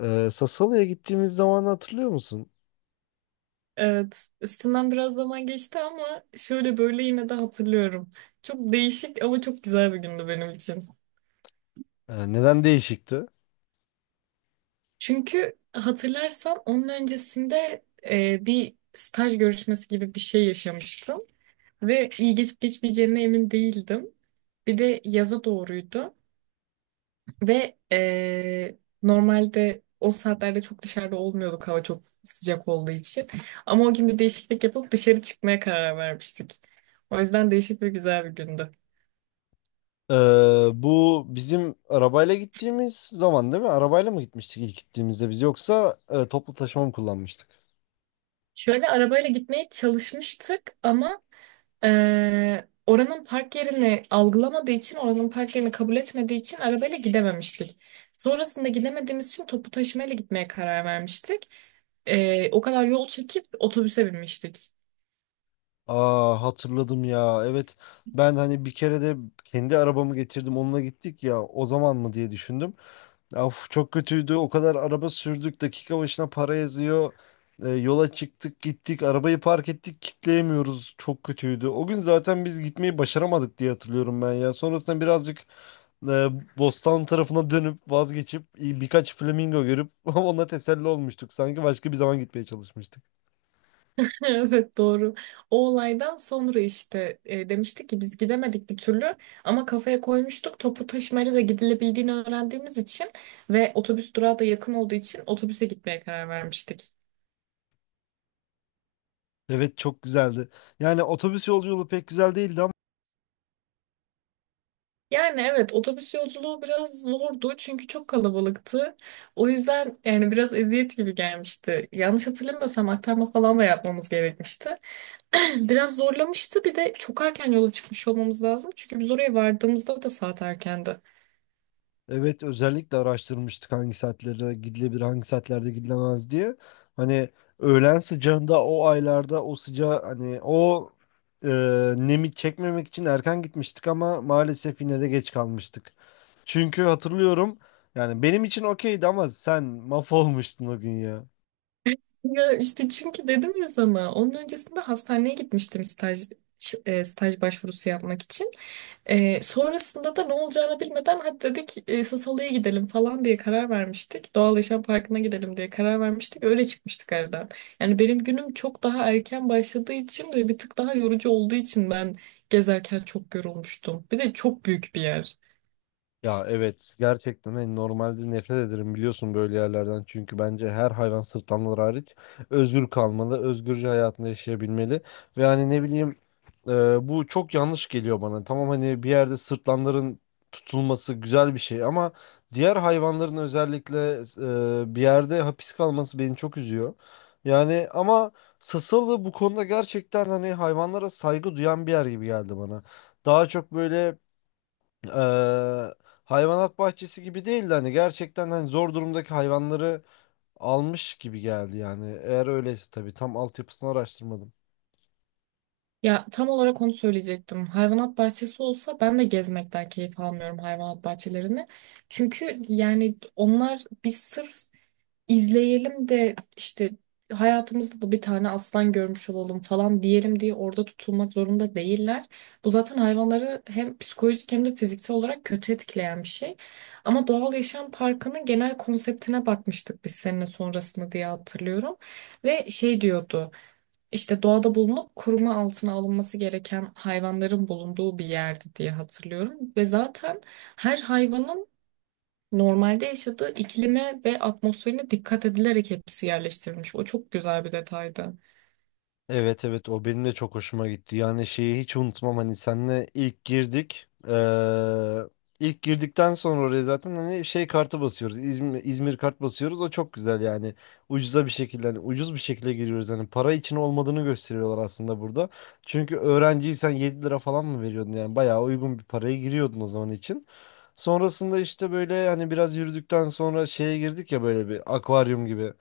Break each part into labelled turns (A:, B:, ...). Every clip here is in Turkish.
A: Sassuolo'ya gittiğimiz zaman hatırlıyor musun?
B: Evet, üstünden biraz zaman geçti ama şöyle böyle yine de hatırlıyorum. Çok değişik ama çok güzel bir gündü benim için.
A: Neden değişikti?
B: Çünkü hatırlarsan onun öncesinde bir staj görüşmesi gibi bir şey yaşamıştım ve iyi geçip geçmeyeceğine emin değildim. Bir de yaza doğruydu ve normalde o saatlerde çok dışarıda olmuyorduk hava çok sıcak olduğu için. Ama o gün bir değişiklik yapıp dışarı çıkmaya karar vermiştik. O yüzden değişik ve güzel bir gündü.
A: Ee, Bu bizim arabayla gittiğimiz zaman değil mi? Arabayla mı gitmiştik ilk gittiğimizde biz yoksa toplu taşıma mı kullanmıştık?
B: Şöyle arabayla gitmeye çalışmıştık ama oranın park yerini algılamadığı için, oranın park yerini kabul etmediği için arabayla gidememiştik. Sonrasında gidemediğimiz için topu taşımayla gitmeye karar vermiştik. O kadar yol çekip otobüse binmiştik.
A: Aa, hatırladım ya. Evet, ben hani bir kere de kendi arabamı getirdim onunla gittik ya o zaman mı diye düşündüm. Of, çok kötüydü. O kadar araba sürdük. Dakika başına para yazıyor. Yola çıktık gittik. Arabayı park ettik. Kitleyemiyoruz. Çok kötüydü. O gün zaten biz gitmeyi başaramadık diye hatırlıyorum ben ya. Sonrasında birazcık e, Bostan tarafına dönüp vazgeçip birkaç flamingo görüp ona teselli olmuştuk. Sanki başka bir zaman gitmeye çalışmıştık.
B: Evet doğru. O olaydan sonra işte demiştik ki biz gidemedik bir türlü ama kafaya koymuştuk topu taşımayla da gidilebildiğini öğrendiğimiz için ve otobüs durağı da yakın olduğu için otobüse gitmeye karar vermiştik.
A: Evet, çok güzeldi. Yani otobüs yolculuğu pek güzel değildi ama.
B: Yani evet otobüs yolculuğu biraz zordu çünkü çok kalabalıktı. O yüzden yani biraz eziyet gibi gelmişti. Yanlış hatırlamıyorsam aktarma falan da yapmamız gerekmişti. Biraz zorlamıştı bir de çok erken yola çıkmış olmamız lazım çünkü biz oraya vardığımızda da saat erkendi.
A: Evet, özellikle araştırmıştık hangi saatlerde gidilebilir, hangi saatlerde gidilemez diye. Hani öğlen sıcağında o aylarda o sıcağı hani o e, nemi çekmemek için erken gitmiştik ama maalesef yine de geç kalmıştık. Çünkü hatırlıyorum, yani benim için okeydi ama sen mahvolmuştun o gün ya.
B: Ya işte çünkü dedim ya sana onun öncesinde hastaneye gitmiştim staj staj başvurusu yapmak için. Sonrasında da ne olacağını bilmeden hadi dedik Sasalı'ya gidelim falan diye karar vermiştik. Doğal Yaşam Parkı'na gidelim diye karar vermiştik. Öyle çıkmıştık evden. Yani benim günüm çok daha erken başladığı için ve bir tık daha yorucu olduğu için ben gezerken çok yorulmuştum. Bir de çok büyük bir yer.
A: Ya evet, gerçekten hani normalde nefret ederim biliyorsun böyle yerlerden çünkü bence her hayvan, sırtlanlar hariç, özgür kalmalı, özgürce hayatını yaşayabilmeli ve hani ne bileyim, bu çok yanlış geliyor bana. Tamam, hani bir yerde sırtlanların tutulması güzel bir şey ama diğer hayvanların özellikle bir yerde hapis kalması beni çok üzüyor. Yani ama Sasalı bu konuda gerçekten hani hayvanlara saygı duyan bir yer gibi geldi bana. Daha çok böyle e, hayvanat bahçesi gibi değil de hani gerçekten hani zor durumdaki hayvanları almış gibi geldi yani. Eğer öyleyse tabii, tam altyapısını araştırmadım.
B: Ya tam olarak onu söyleyecektim. Hayvanat bahçesi olsa ben de gezmekten keyif almıyorum hayvanat bahçelerini. Çünkü yani onlar biz sırf izleyelim de işte hayatımızda da bir tane aslan görmüş olalım falan diyelim diye orada tutulmak zorunda değiller. Bu zaten hayvanları hem psikolojik hem de fiziksel olarak kötü etkileyen bir şey. Ama doğal yaşam parkının genel konseptine bakmıştık biz seninle sonrasında diye hatırlıyorum. Ve şey diyordu işte doğada bulunup koruma altına alınması gereken hayvanların bulunduğu bir yerdi diye hatırlıyorum. Ve zaten her hayvanın normalde yaşadığı iklime ve atmosferine dikkat edilerek hepsi yerleştirilmiş. O çok güzel bir detaydı.
A: Evet evet, o benim de çok hoşuma gitti. Yani şeyi hiç unutmam, hani senle ilk girdik. İlk girdikten sonra oraya zaten hani şey kartı basıyoruz. İzmir, İzmir kart basıyoruz. O çok güzel yani. Ucuza bir şekilde, hani ucuz bir şekilde giriyoruz. Hani para için olmadığını gösteriyorlar aslında burada. Çünkü öğrenciysen 7 lira falan mı veriyordun, yani bayağı uygun bir paraya giriyordun o zaman için. Sonrasında işte böyle hani biraz yürüdükten sonra şeye girdik ya, böyle bir akvaryum gibi,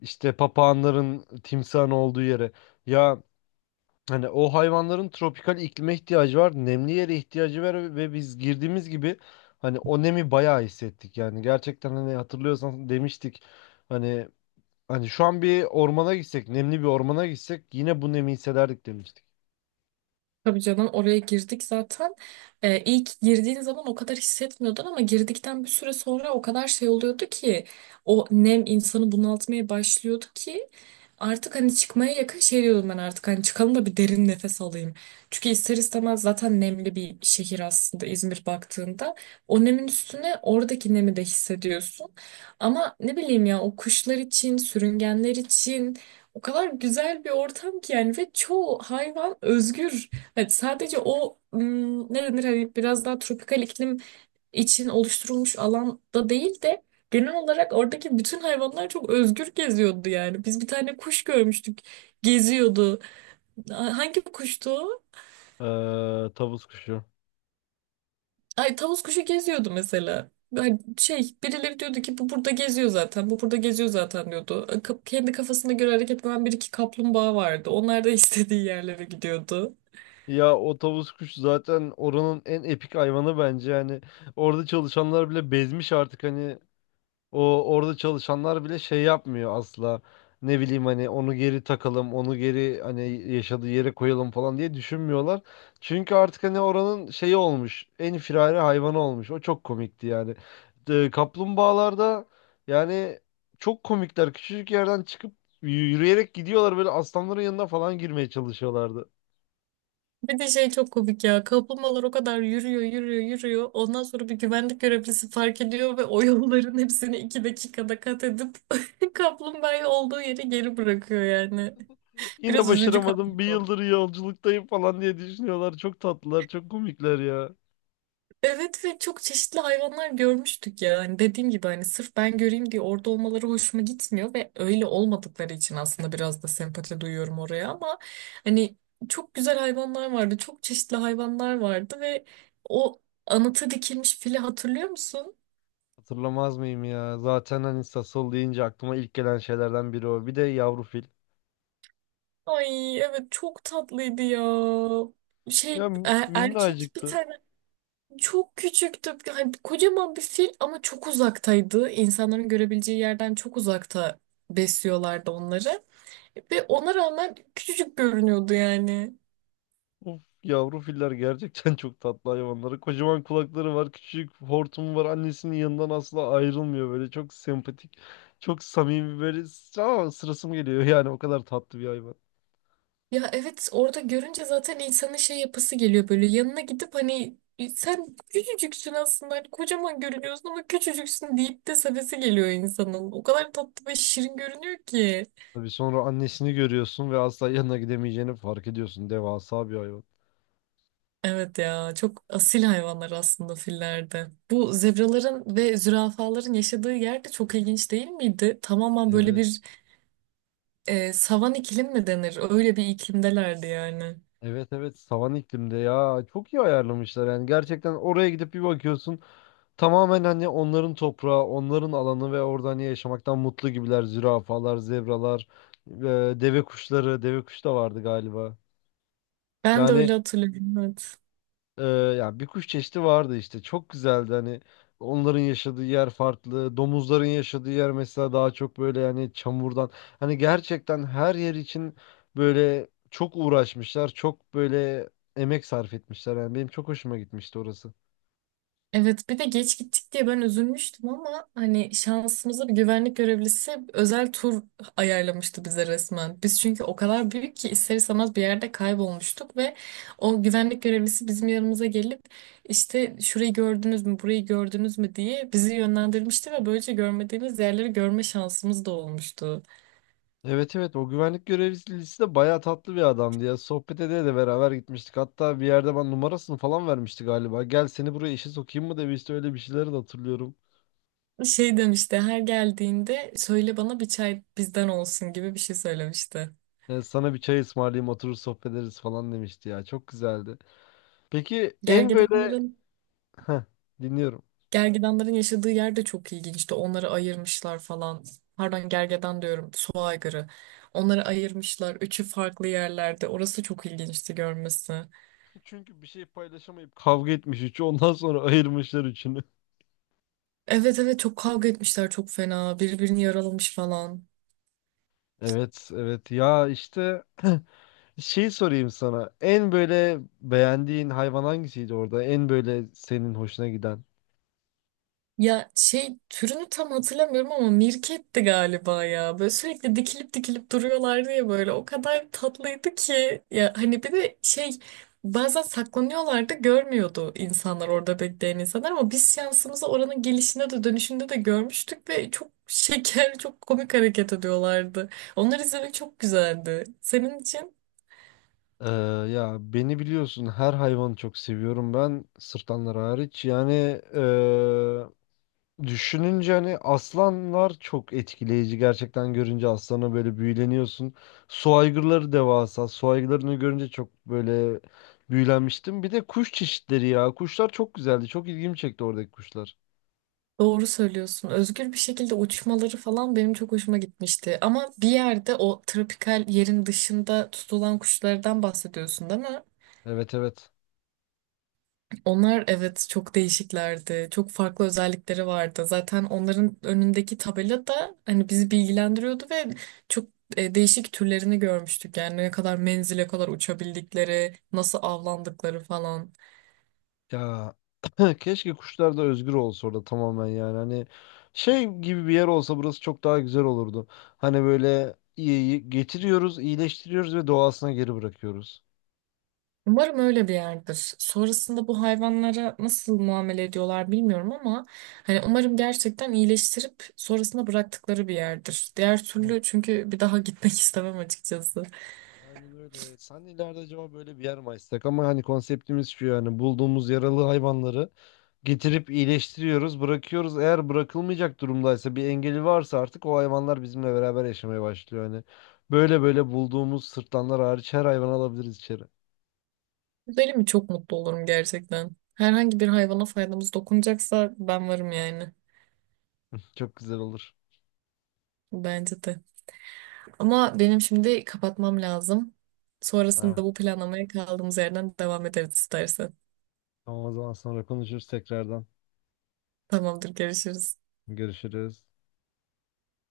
A: işte papağanların timsahın olduğu yere. Ya hani o hayvanların tropikal iklime ihtiyacı var, nemli yere ihtiyacı var ve biz girdiğimiz gibi hani o nemi bayağı hissettik. Yani gerçekten hani hatırlıyorsan demiştik, hani hani şu an bir ormana gitsek, nemli bir ormana gitsek yine bu nemi hissederdik demiştik.
B: Tabii canım oraya girdik zaten. İlk girdiğin zaman o kadar hissetmiyordun ama girdikten bir süre sonra o kadar şey oluyordu ki o nem insanı bunaltmaya başlıyordu ki artık hani çıkmaya yakın şey diyordum ben artık hani çıkalım da bir derin nefes alayım. Çünkü ister istemez zaten nemli bir şehir aslında İzmir baktığında. O nemin üstüne oradaki nemi de hissediyorsun. Ama ne bileyim ya o kuşlar için, sürüngenler için o kadar güzel bir ortam ki yani ve çoğu hayvan özgür. Evet, sadece o ne denir hani biraz daha tropikal iklim için oluşturulmuş alanda değil de genel olarak oradaki bütün hayvanlar çok özgür geziyordu yani. Biz bir tane kuş görmüştük geziyordu. Hangi kuştu o?
A: Ee, Tavus kuşu.
B: Ay tavus kuşu geziyordu mesela. Hani şey birileri diyordu ki bu burada geziyor zaten bu burada geziyor zaten diyordu. Kendi kafasına göre hareket eden bir iki kaplumbağa vardı. Onlar da istediği yerlere gidiyordu.
A: Ya o tavus kuşu zaten oranın en epik hayvanı bence, yani orada çalışanlar bile bezmiş artık hani. O, orada çalışanlar bile şey yapmıyor asla. Ne bileyim hani onu geri takalım, onu geri hani yaşadığı yere koyalım falan diye düşünmüyorlar. Çünkü artık hani oranın şeyi olmuş. En firari hayvanı olmuş. O çok komikti yani. De, kaplumbağalarda yani çok komikler. Küçücük yerden çıkıp yürüyerek gidiyorlar böyle, aslanların yanına falan girmeye çalışıyorlardı.
B: Bir de şey çok komik ya. Kaplumbağalar o kadar yürüyor, yürüyor, yürüyor. Ondan sonra bir güvenlik görevlisi fark ediyor ve o yolların hepsini iki dakikada kat edip kaplumbağayı olduğu yere geri bırakıyor yani.
A: Yine
B: Biraz üzücü
A: başaramadım. Bir
B: kaplumbağa.
A: yıldır yolculuktayım falan diye düşünüyorlar. Çok tatlılar, çok komikler ya.
B: Evet ve çok çeşitli hayvanlar görmüştük ya. Hani dediğim gibi hani sırf ben göreyim diye orada olmaları hoşuma gitmiyor ve öyle olmadıkları için aslında biraz da sempati duyuyorum oraya ama hani çok güzel hayvanlar vardı. Çok çeşitli hayvanlar vardı ve o anıta dikilmiş fili hatırlıyor musun?
A: Hatırlamaz mıyım ya? Zaten hani Sasol deyince aklıma ilk gelen şeylerden biri o. Bir de yavru fil.
B: Ay evet çok tatlıydı ya. Şey
A: Ya
B: erkek bir
A: minnacıktı.
B: tane çok küçüktü. Yani kocaman bir fil ama çok uzaktaydı. İnsanların görebileceği yerden çok uzakta besliyorlardı onları. Ve ona rağmen küçücük görünüyordu yani.
A: Of, yavru filler gerçekten çok tatlı hayvanları. Kocaman kulakları var, küçük hortumu var. Annesinin yanından asla ayrılmıyor böyle. Çok sempatik, çok samimi böyle. Ama sırası mı geliyor yani, o kadar tatlı bir hayvan.
B: Ya evet orada görünce zaten insanın şey yapısı geliyor böyle yanına gidip hani "E, sen küçücüksün aslında hani kocaman görünüyorsun ama küçücüksün deyip de sevesi geliyor insanın. O kadar tatlı ve şirin görünüyor ki.
A: Tabii sonra annesini görüyorsun ve asla yanına gidemeyeceğini fark ediyorsun. Devasa bir hayvan.
B: Evet ya çok asil hayvanlar aslında fillerde. Bu zebraların ve zürafaların yaşadığı yer de çok ilginç değil miydi? Tamamen böyle
A: Evet.
B: bir savan iklim mi denir? Öyle bir iklimdelerdi yani.
A: Evet evet, savan iklimde ya, çok iyi ayarlamışlar yani, gerçekten oraya gidip bir bakıyorsun tamamen hani onların toprağı, onların alanı ve orada hani yaşamaktan mutlu gibiler. Zürafalar, zebralar, deve kuşları, deve kuş da vardı galiba.
B: Ben de
A: Yani
B: öyle hatırlıyorum. Evet.
A: e, yani bir kuş çeşidi vardı işte. Çok güzeldi hani, onların yaşadığı yer farklı. Domuzların yaşadığı yer mesela daha çok böyle yani çamurdan. Hani gerçekten her yer için böyle çok uğraşmışlar. Çok böyle emek sarf etmişler. Yani benim çok hoşuma gitmişti orası.
B: Evet bir de geç gittik diye ben üzülmüştüm ama hani şansımıza bir güvenlik görevlisi özel tur ayarlamıştı bize resmen. Biz çünkü o kadar büyük ki ister istemez bir yerde kaybolmuştuk ve o güvenlik görevlisi bizim yanımıza gelip işte şurayı gördünüz mü burayı gördünüz mü diye bizi yönlendirmişti ve böylece görmediğimiz yerleri görme şansımız da olmuştu.
A: Evet evet, o güvenlik görevlisi de bayağı tatlı bir adamdı ya. Sohbet ede de beraber gitmiştik. Hatta bir yerde ben numarasını falan vermişti galiba. Gel seni buraya işe sokayım mı demişti. Öyle bir şeyleri de hatırlıyorum.
B: Şey demişti her geldiğinde söyle bana bir çay bizden olsun gibi bir şey söylemişti.
A: Yani sana bir çay ısmarlayayım oturur sohbet ederiz falan demişti ya. Çok güzeldi. Peki en böyle...
B: Gergedanların
A: Heh, dinliyorum.
B: Gergedanların yaşadığı yer de çok ilginçti. Onları ayırmışlar falan. Pardon gergedan diyorum. Su aygırı. Onları ayırmışlar. Üçü farklı yerlerde. Orası çok ilginçti görmesi.
A: Çünkü bir şey paylaşamayıp kavga etmiş üçü, ondan sonra ayırmışlar üçünü.
B: Evet evet çok kavga etmişler çok fena. Birbirini yaralamış falan.
A: Evet evet ya, işte şey sorayım sana. En böyle beğendiğin hayvan hangisiydi orada? En böyle senin hoşuna giden?
B: Ya şey türünü tam hatırlamıyorum ama mirketti galiba ya. Böyle sürekli dikilip dikilip duruyorlardı ya böyle. O kadar tatlıydı ki. Ya hani bir de şey bazen saklanıyorlardı görmüyordu insanlar orada bekleyen insanlar ama biz şansımızı oranın gelişinde de dönüşünde de görmüştük ve çok şeker çok komik hareket ediyorlardı. Onları izlemek çok güzeldi. Senin için?
A: Ee, Ya beni biliyorsun, her hayvanı çok seviyorum ben, sırtlanlar hariç. Yani düşününce hani aslanlar çok etkileyici. Gerçekten görünce aslana böyle büyüleniyorsun. Su aygırları devasa. Su aygırlarını görünce çok böyle büyülenmiştim. Bir de kuş çeşitleri ya. Kuşlar çok güzeldi. Çok ilgimi çekti oradaki kuşlar.
B: Doğru söylüyorsun. Özgür bir şekilde uçmaları falan benim çok hoşuma gitmişti. Ama bir yerde o tropikal yerin dışında tutulan kuşlardan bahsediyorsun değil mi?
A: Evet evet.
B: Onlar evet çok değişiklerdi. Çok farklı özellikleri vardı. Zaten onların önündeki tabela da hani bizi bilgilendiriyordu ve çok değişik türlerini görmüştük. Yani ne kadar menzile kadar uçabildikleri, nasıl avlandıkları falan.
A: Ya keşke kuşlar da özgür olsa orada tamamen, yani hani şey gibi bir yer olsa burası çok daha güzel olurdu. Hani böyle iyi getiriyoruz, iyileştiriyoruz ve doğasına geri bırakıyoruz.
B: Umarım öyle bir yerdir. Sonrasında bu hayvanlara nasıl muamele ediyorlar bilmiyorum ama hani umarım gerçekten iyileştirip sonrasında bıraktıkları bir yerdir. Diğer
A: Hı.
B: türlü çünkü bir daha gitmek istemem açıkçası.
A: Aynen öyle. Sen de ileride acaba böyle bir yer mi açsak? Ama hani konseptimiz şu, yani bulduğumuz yaralı hayvanları getirip iyileştiriyoruz, bırakıyoruz. Eğer bırakılmayacak durumdaysa, bir engeli varsa artık o hayvanlar bizimle beraber yaşamaya başlıyor. Hani böyle böyle bulduğumuz, sırtlanlar hariç her hayvanı alabiliriz içeri.
B: Gidelim mi çok mutlu olurum gerçekten. Herhangi bir hayvana faydamız dokunacaksa ben varım yani.
A: Çok güzel olur.
B: Bence de. Ama benim şimdi kapatmam lazım.
A: Ha,
B: Sonrasında bu planlamaya kaldığımız yerden devam ederiz istersen.
A: tamam, o zaman sonra konuşuruz tekrardan.
B: Tamamdır, görüşürüz.
A: Görüşürüz.